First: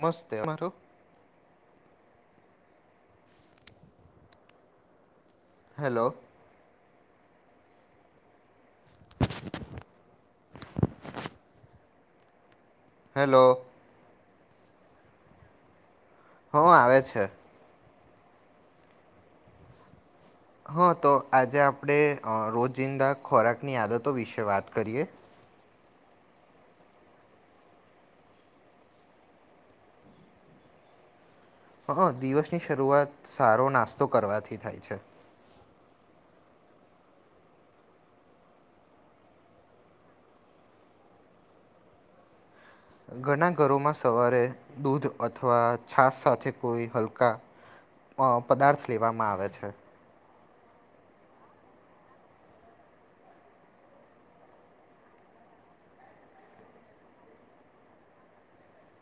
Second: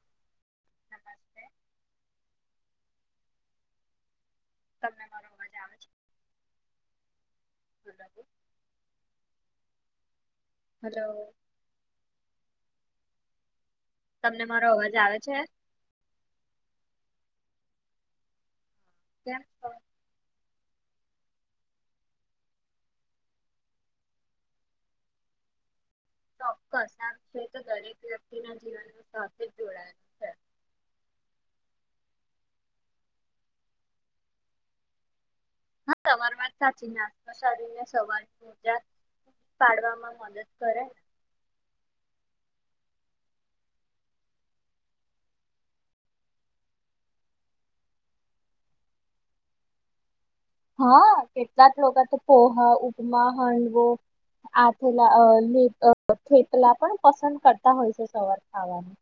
મસ્ત તમારોું નમસ્તે તમને મારો હેલો હલો [inaudible] હલો હેલો તમને મારો અવાજ આવે છે હ આવે છે કે છ હા તો આજે આપણે રોજિંદા ખોરાકની આદતો વિશે વાત કરીએ ચોક્કસ છે તો દરેક વ્યક્તિના જીવનમાં સાથે જ જોડાયેલ છે હ દિવસની શરૂઆત સારો નાસ્તો કરવાથી થાય છે હા સવાર વાત સાચી નાસ્તા શદીને સવાર મોજા પાડવામાં મદદ કરે ઘણા ઘરોમાં સવારે દૂધ અથવા છાસ સાથે કોઈ હલકા પદાર્થ લેવામાં આવે છે હા કેટલાક લોકો તો પોહા ઉપમા હાંડવો આથેલા થેપલા પણ પસંદ કરતા હોય છે સવાર ખાવાનું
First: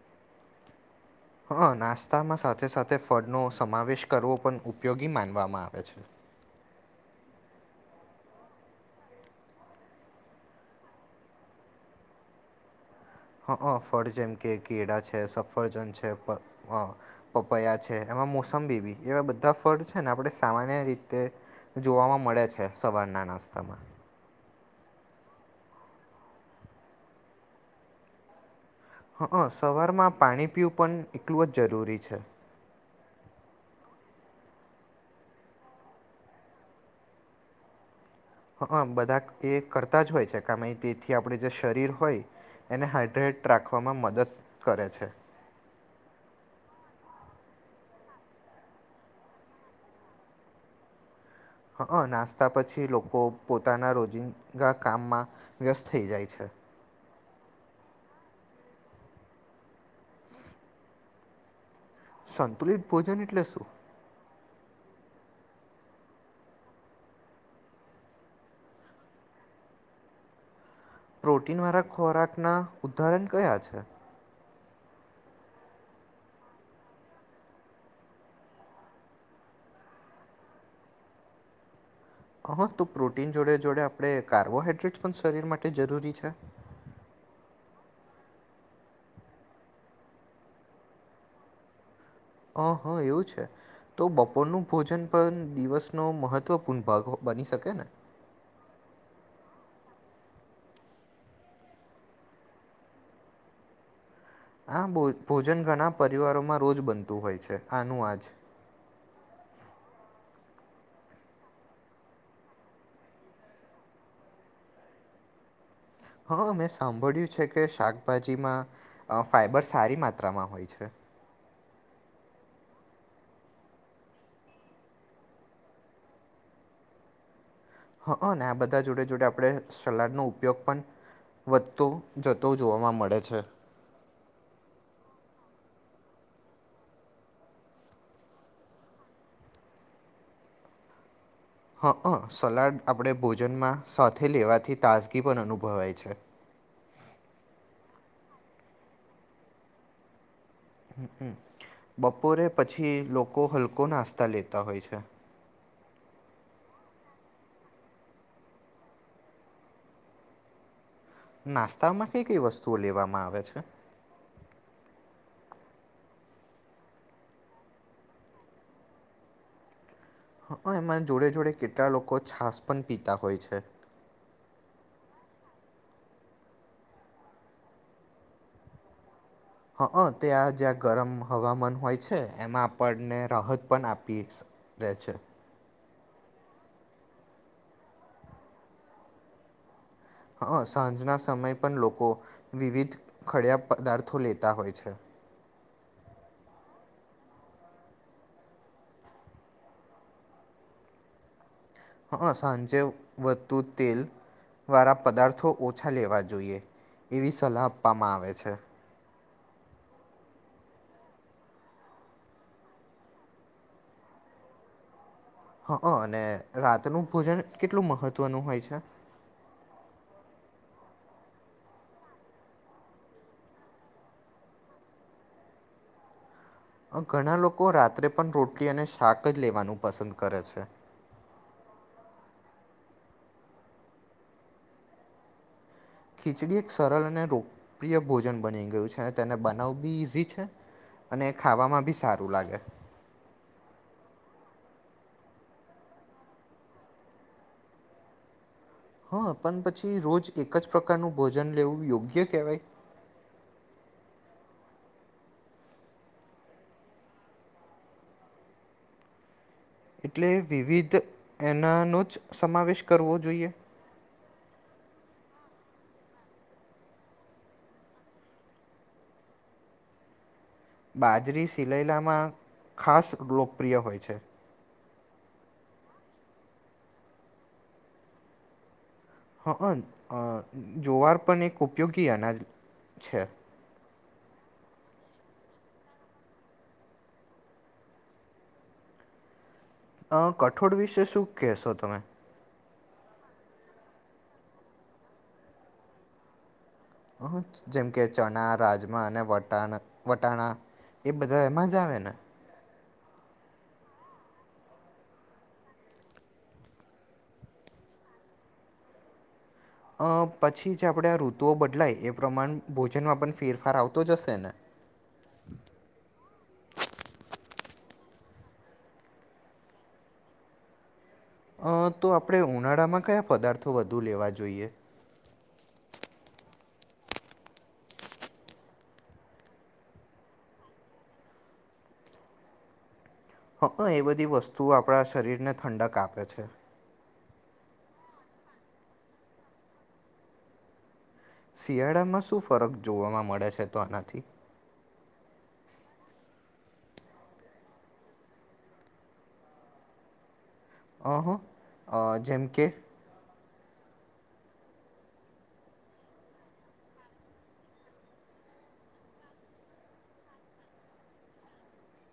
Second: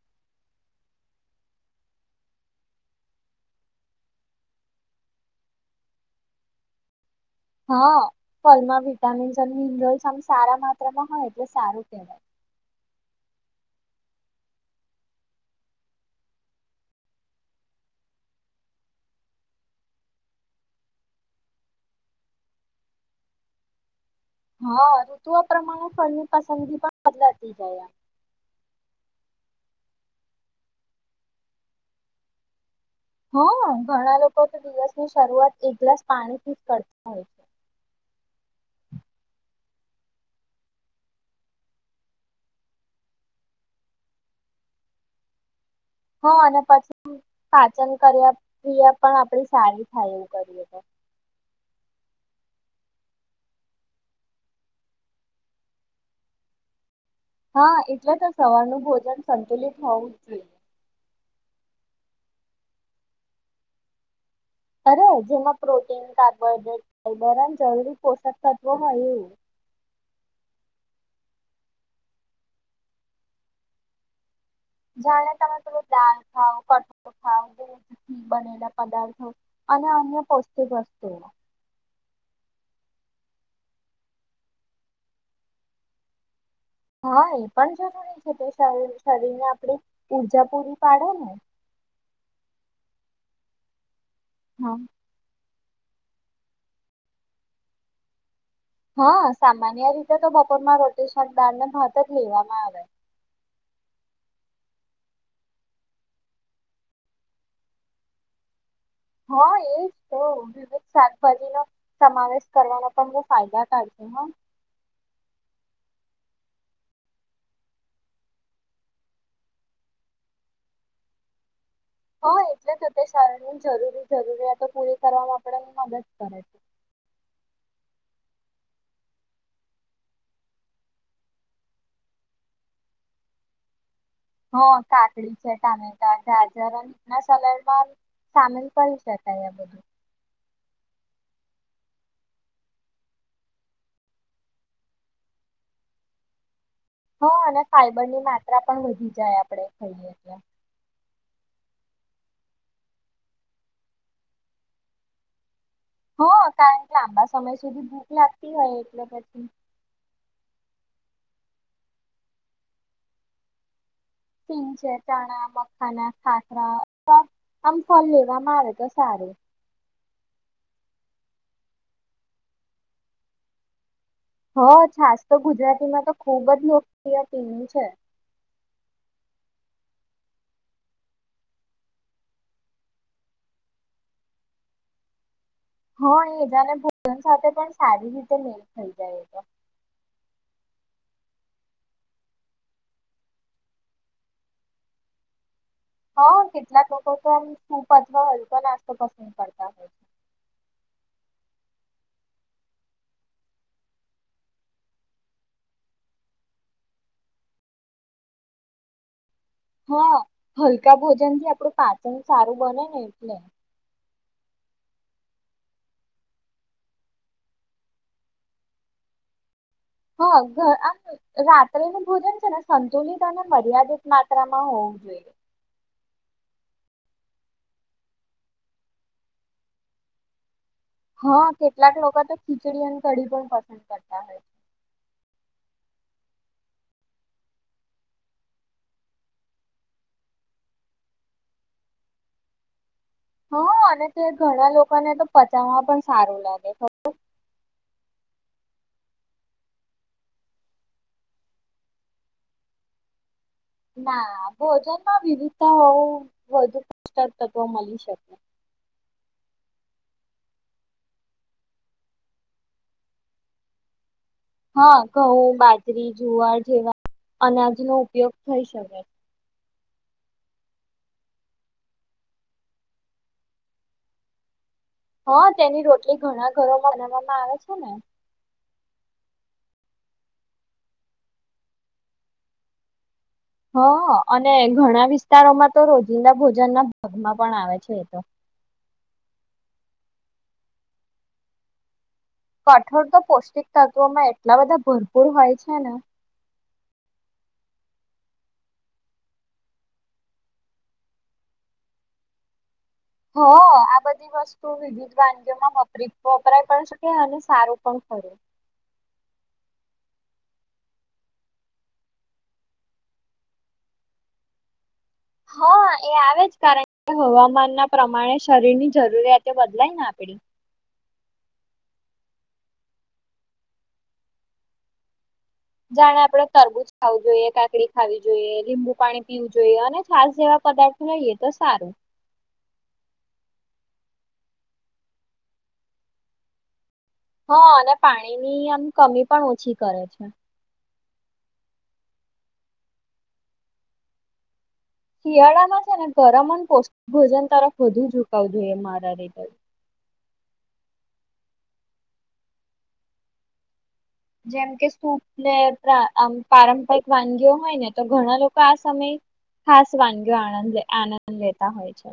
હા નાસ્તામાં સાથે સાથે ફળનોો સમાવેશ કરવો પણ ઉપયોગી માનવામાં આવે છે હા ફલમાં વિટામીન્સ અને મિનરલ્સ આ સારા માત્રામાં હોય એટલે સારું કહેવાય હ ફળ જેમ કે કેળા છે સફરજન છે પ પપયા છે એમાં મોસંબીબી એવા બધા ફળ છે ને આપણે સામાન્ય રીતે જોવામાં મળે છે સવારના નાસ્તામાં હા ઋતુઓ પ્રમાણે ફળની પસંદગી પણ બદલાતી જાય અ સવારમાં પાણી પીવું પણ એટલું જ જરૂરી છે હા ઘણા લોકો તો દિવસની શરૂઆત એક ગ્લાસ પાણીથી જ કરતા હોય છે હ બધા એ કરતા જ હોય છે કમે તેથી આપણે જે શરીર હોય એને હાાઈડ્રેટ રાખવામાં મદદ કરે છે હ અને પછી પાચન કર્યા કિયા પણ આપડી સારી થાય એવું કરીએ તો હ નાસ્તા પછી લોકો પોતાના રોજિંદા કામમાં વ્યસ્ત થઈ જાય છે હા એટલે તો સવારનું ભોજન સંતુલિત હોવું જ જોઈએ સંતુલિત ભોજન એટલે શું અરે જેમાં પ્રોટીન કાર્બોહાઈડ્રેટ ફાઈબર અને જરૂરી પોષક તત્વો હો એ પ્રોટીન વાળા ખોરાકના ઉદાહરણ કયા છે જાણે તમેું દળ ખાવ કઠોર ખાવ દૂધથી બનેલા પદાર્થો અને અન્ય પૌષ્ટિક વસ્તુઓ હા તો પ્રોટીન જોડે જોડે આપણે કાર્બોહાઈડ્રેટ પણ શરીર માટે જરૂરી છે હા એ પણ જરૂરી છે કે શરીર ને આપણે ઉર્જા પૂરી પાડે ને હ હા એવું છે તો બપોરનું હા ભોજન પણ દિવસનો મહત્ત્વપૂર્ણ ભાગ બની શકે ને હા સામાન્ય રીતે તો બપોરમાં રોટી શાકદળ ને ભાત જ લેવામાં આવે આો ભોજન ઘણા પરિવારોમાં રોજ બનતું હોય છે આનું આજ હા એજ તો વિવિધ શાકભાજીનોો સમાવેશ કરવાનો પણ બહ ફાયદા થાય છે હ હા મેં સાંભળ્યું છે કે શાકભાજીમાં ફાઈબર સારી માત્રામાં હોય છે હા એટલે જ અત શારની જરૂરી જરૂરિયાતો પૂરી કરવામાં આપ મદદ કરે છે હ હં ને આ બધા જોડે જોુડે આપણે સલાડનો ઉપયોગ પણ વધતો જતો જોવા મળે છે હ કાકડી છે ટામેટા ગાજર ના સલાડમાં સામેલ કરી શકાય આ બધું હા હ સલાડ આપણે ભોજનમાં સાથે લેવાથી તાજગી પણ અનુભવાય છે હા અને ફાઈબરની માત્રા પણ વધી જાય આપણેે ખઈએ ત હ બપોરે પછી લોકો હલકો નાસ્તા લેતા હોય છે હ કારણ કે લાંબા સમય સુધી ભૂખ લાગતી હોય એટલે પછી નાસ્તામાં કઈ કઈ વસ્તુઓ લેવામાં આવે છે સિન છે ચણા મખાના ખાતરા અથવા આમ ફલ લેવામાં આવે તો સારું હ એમાં જોડે જોડે કેટલા લોકો છાસ પણ પીતા હોય છે હ છાસ તો ગુજરાતીમાં તો ખુબ જ લોકપ્રિય ટનું છે હં ત્યાં જ્યાં ગરમ હવામાન હોય છે એમાં આપણને રાહત પણ આપી રહેે છે હા એ જા ને ભોજન સાથે પણ સારી રીતે મેલ થઈ જાય એ તો હ સાંજના સમયે પણ લોકો વિવિધ ખડયા પદાર્થો લેતા હોય છે હા કેટલાક લોકો તો આમ સૂપ અથવા હલકો નાસ્તો પસંદ કરતા હોય છે હા સાંજે વધતુ તેલ વાળા પદાર્થો ઓછા લેવા જોઈએ એવી સલાહ આપવામાં આવે છે હા હલકા ભોજન થી આપડું પાચન સારું બને ને એટલે હ અને રાતનું ભોજન કેટલું મહત્વનું હોય છે હા આમ રાત્રે ન ભોજન છે ને સંતુલિત અને મર્યાદિત માત્રામાં હોવું જોઈએ ઘણા લોકો રાત્રે પણ રોટલી અને શાક જ લેવાનું પસંદ કરે છે. હા. કેટલાક લોકો તો ખીચડી અને કઢી પણ પસંદ કરતા હોય છે. ખીચડી એક સરળ અને લોકપ્રિય ભોજન બની ગયું છે. અને તેને બનાવવું બી ઈઝી છે અને ખાવામાં બી સારું લાગે. હા અને તે ઘણા લોકોને તો પચાવવા પણ સારું લાગે ખબર. હા, પણ પછી રોજ એક જ પ્રકારનું ભોજન લેવું યોગ્ય કેહેવાય? ના ભોજનમાં વિવિધતા વધુ પોષકતત્વ મળી શકે. એટલે વિવિધ એનાનો જ સમાવેશ કરવો જોઈએ. હા. ઘઉં, બાજરી, જુવાર જેવા અનાજનો ઉપયોગ થઈ શકે. બાજરી સિલેૈલામાં ખાસ લોકપ્રિય હોય છે. હા. તેની રોટલી ઘણા ઘરોમાં બનાવવામાં આવે છે ને. હ હ, જોવાર પણ એક ઉપયોગી અનાજ છે. હ અને ઘણા વિસ્તારોમાં તો રોજિંદા ભોજન ના ભાગમાં પણ આવે છે એ તો અ કઠોળ વિશે શું કહેશો તમે? કઠોળ તો પૌષ્ટિક તત્વમાં એટલા બધા ભરપૂર હોય છે ને. હ જેમ કે ચણા, રાજમા અને વટાણ વટાણા એ બધા એમાં જ આવે ને? હ આ બધી વસ્તુ વિવિધ વાનગીઓમાં વપરી વપરાય પણ શકે અને સારું પણ ખરે. પછી જે આપણે આ ઋતુઓ બદલાય એ પ્રમાણ ભોજનમાં પણ ફેરફાર આવતો જશે ને. હા એ આવે જ કારણ કે હવામાનના પ્રમાણે શરીરની જરૂરિયાતો બદલાયને આપડી. અ, તો આપણે ઉનાળામાં કયા પદાર્થો વધુ લેવા જોઈએ? જાણે આપણેે તરબૂજ ખાવું જોઈએ, કાકડી ખાવી જોઈએ, લીંબુ પાણી પીવું જોઈએ, અને છાસ જેવા પદાર્થો લઈએ તો સારું. હ એ બધી વસ્તુઓ આપણા શરીરને ઠંડક આપે છે. હા અને પાણીની આમ કમી પણ ઓછી કરે છે. શિયાળામાં શું ફરક જોવામાં મળે છે તો આનાથી? શિયાળામાં છે ને ગરમ અને પૌષ્ટિક ભોજન તરફ વધુ ઝુકાવ જોઈ મારા રીતે. હ હ જેમ કે જેમ કે સુપ ને પારંપરિક વાનગીઓ હોય ને તો ઘણા લોકો આ સમયે ખાસ વાનગીઓ આનંદ આનંદ લેતા હોય છે.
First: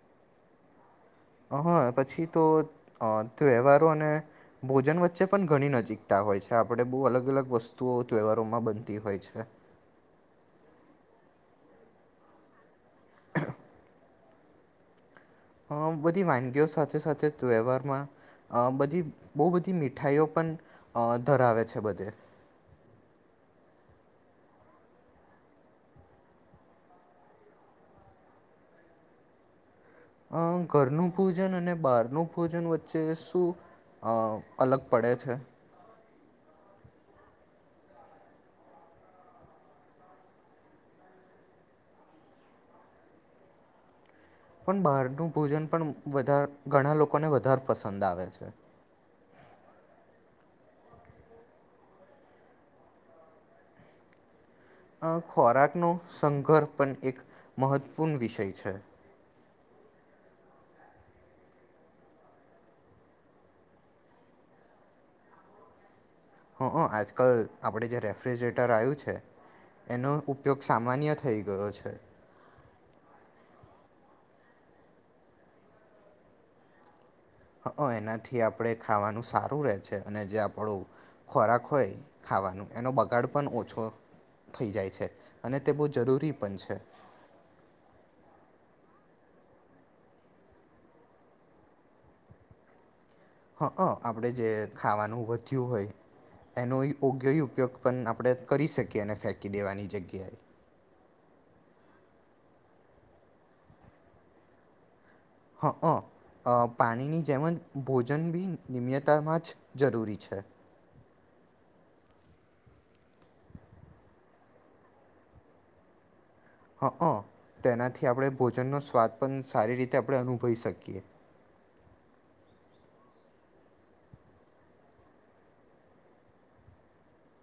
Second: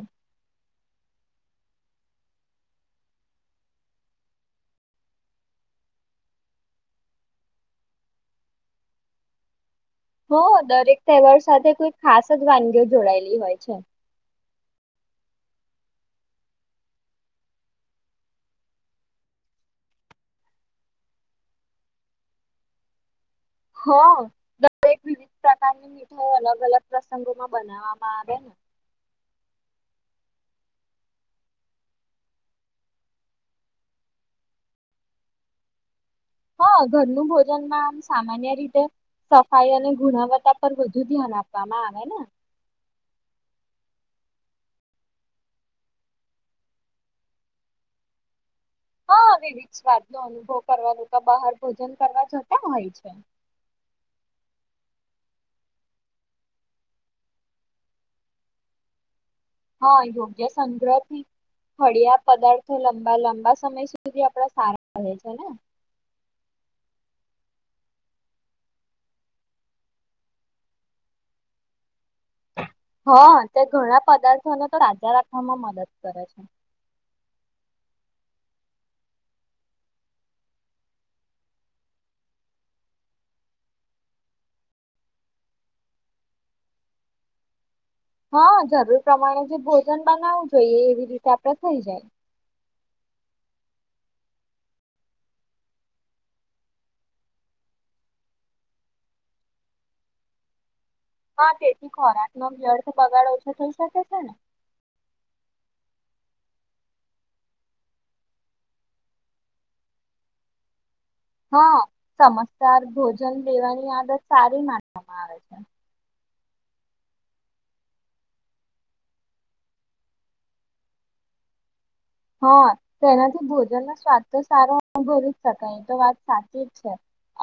હા, પછી તો તહેવારો અને ભોજન વચ્ચે પણ ઘણી નજીકતા હોય છે. આપણે બહુ અલગ અલગ વસ્તુઓ તહેવારોમાં બનતી હોય છે. હ દરેક તહેવાર સાથે કોઈ ખાસ જ વાનગીઓ જોડાયેલી હોય છે. બધી વાનગીઓ સાથે સાથે તહેવહારમાં બધી બહુ બધી મીઠાઈઓ પણ ધરાવે છે બધે. હ દરેક વિવિધ પ્રકારની મીઠાઈ અલગ અલગ પ્રસંગોમાં બનાવવામાં આવે ને. અ ઘરનું ભોજન અને બહારનું ભોજન વચ્ચે શું અ અલગ પડે છે? હા. ઘરનું ભોજન માં આમ સામાન્ય રીતે સફાઈ અને ગુણવત્તા પર વધુ ધ્યાન આપવામાં આવે ને. પણ બહારનું ભોજન પણ વધારે ઘણા લોકોને વધારે પસંદ આવે છે. વિવિધ સ્વાદ નો અનુભવ કરવા બહાર ભોજન કરવા જતા હોય છે. આ ખોરાકનો સઘર્હ પણ એક મહત્વપૂર્ણ વિષય છે. હા. યોગ્ય સંગ્રહ થી હળિયા પદાર્થો લંબા લંબા સમય સુધી આપડા સારા રહેે છે ને. હં હ આજકાલ આપણે જે રેફ્રિજરેટર આવ્યું છે, એનો ઉપયોગ સામાન્ય થઈ ગયો છે. હા. તે ઘણા પદાર્થોને તો તાજા રાખવામાં મદદ કરે છે. હ એનાથી આપણે ખાવાનું સારું રહે છે અને જે આપણો ખોરાક હોય ખાવાનું એનો બગાડ પણ ઓછો થઈ જાય છે, અને તે બહુ જરૂરી પણ છે. હા. જરૂર પ્રમાણે જે ભોજન બનાવવું જોઈએ એવી રીતે આપડે થઇ જાય. હં અ આપણે જે ખાવાનું વધ્યું હોય એનો યોગ્ય ઉપયોગ પણ આપણે કરી શકીએ અને ફેંકી દેવાની જગ્યાએ. હા. તેથી ખોરાક નો વ્યર્થ બગાડ ઓછો થઈ શકે છે ને. હં પાણીની જેમ જ ભોજન બી નિમયતામાં જ જરૂરી છે હા. સમજદાર ભોજન લેવાની આદત સારી માનવામાં આવે છે. હ. તેનાથી આપણે ભોજનનો સ્વાદ પણ સારી રીતે આપણે અનુભવી શકીએ. હા, તેનાથી ભોજનનો સ્વાદ તો સારો અ ભરી જ શકાય એ તો વાત સાચી જ છે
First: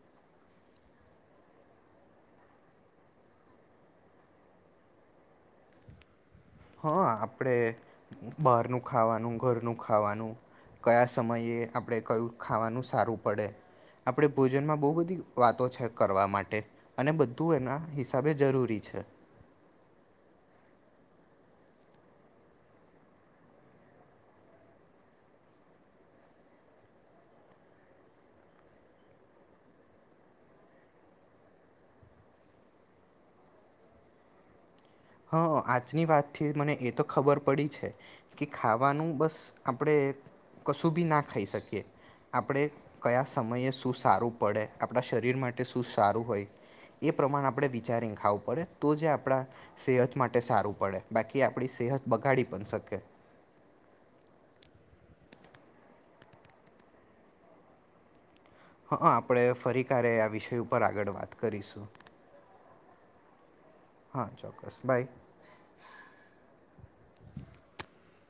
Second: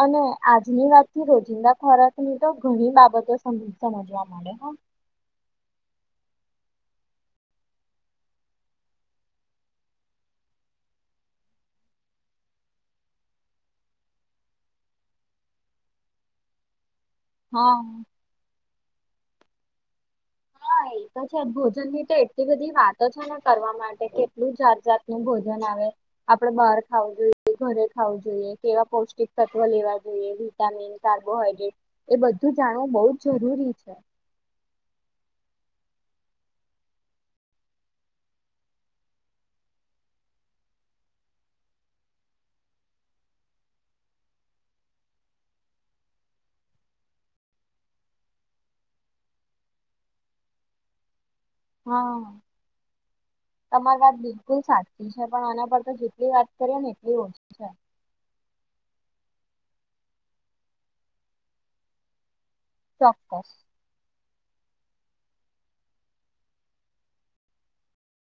અને આજની વાત થી રોજિંદા ખોરાકની તો ઘણી બાબતો સમજવા મળે. હા. આપણે બહારનું ખાવાનું, ઘરનું ખાવાનું, કયા સમયે આપણે કયું ખાવાનું સારું પડે, આપણે ભોજનમાં બહુ બધી વાતો છે કરવા માટે. અને બધું એના હા હિસાબે જરૂરી છે. અ હા તો છે ભોજન ની તો એટલી બધી વાતો છે ને કરવા માટે કેટલું જાત જાતનું ભોજન આવે આપડે બહાર ખાવું જોઈએ ઘરે ખાવું જોઈએ કેવા પૌષ્ટિક તત્વ લેવા જોઈએ વિટામિન કાર્બોહાઈડ્રેટ એ બધું જાણવું બહ જ જરૂરી છે આજની વાતથી મને એ તો ખબર પડી છે કે ખાવાનું બસ આપણે કશું બી ના ખાઈ શકીએ આપણે કયા સમયે શું સારું પડે આપણા શરીર માટે શું સારું હોય એ પ્રમાણે આપણે વિચારીને ખાવું પડે તો જે આપણા સેહત માટે સારું પડે બાકી આપણી સેહત હા બગાડી પણ શકે તમારી વાત બિલકુલ સાચ પણ આના પર તો જેટલી વાત કરીએ ને એટલી ઓછી છે હા આપણે ફરી ક્યારે આ વિષય ઉપર આગળ વાત કરીશું ઓ હા ચોક્કસ બાય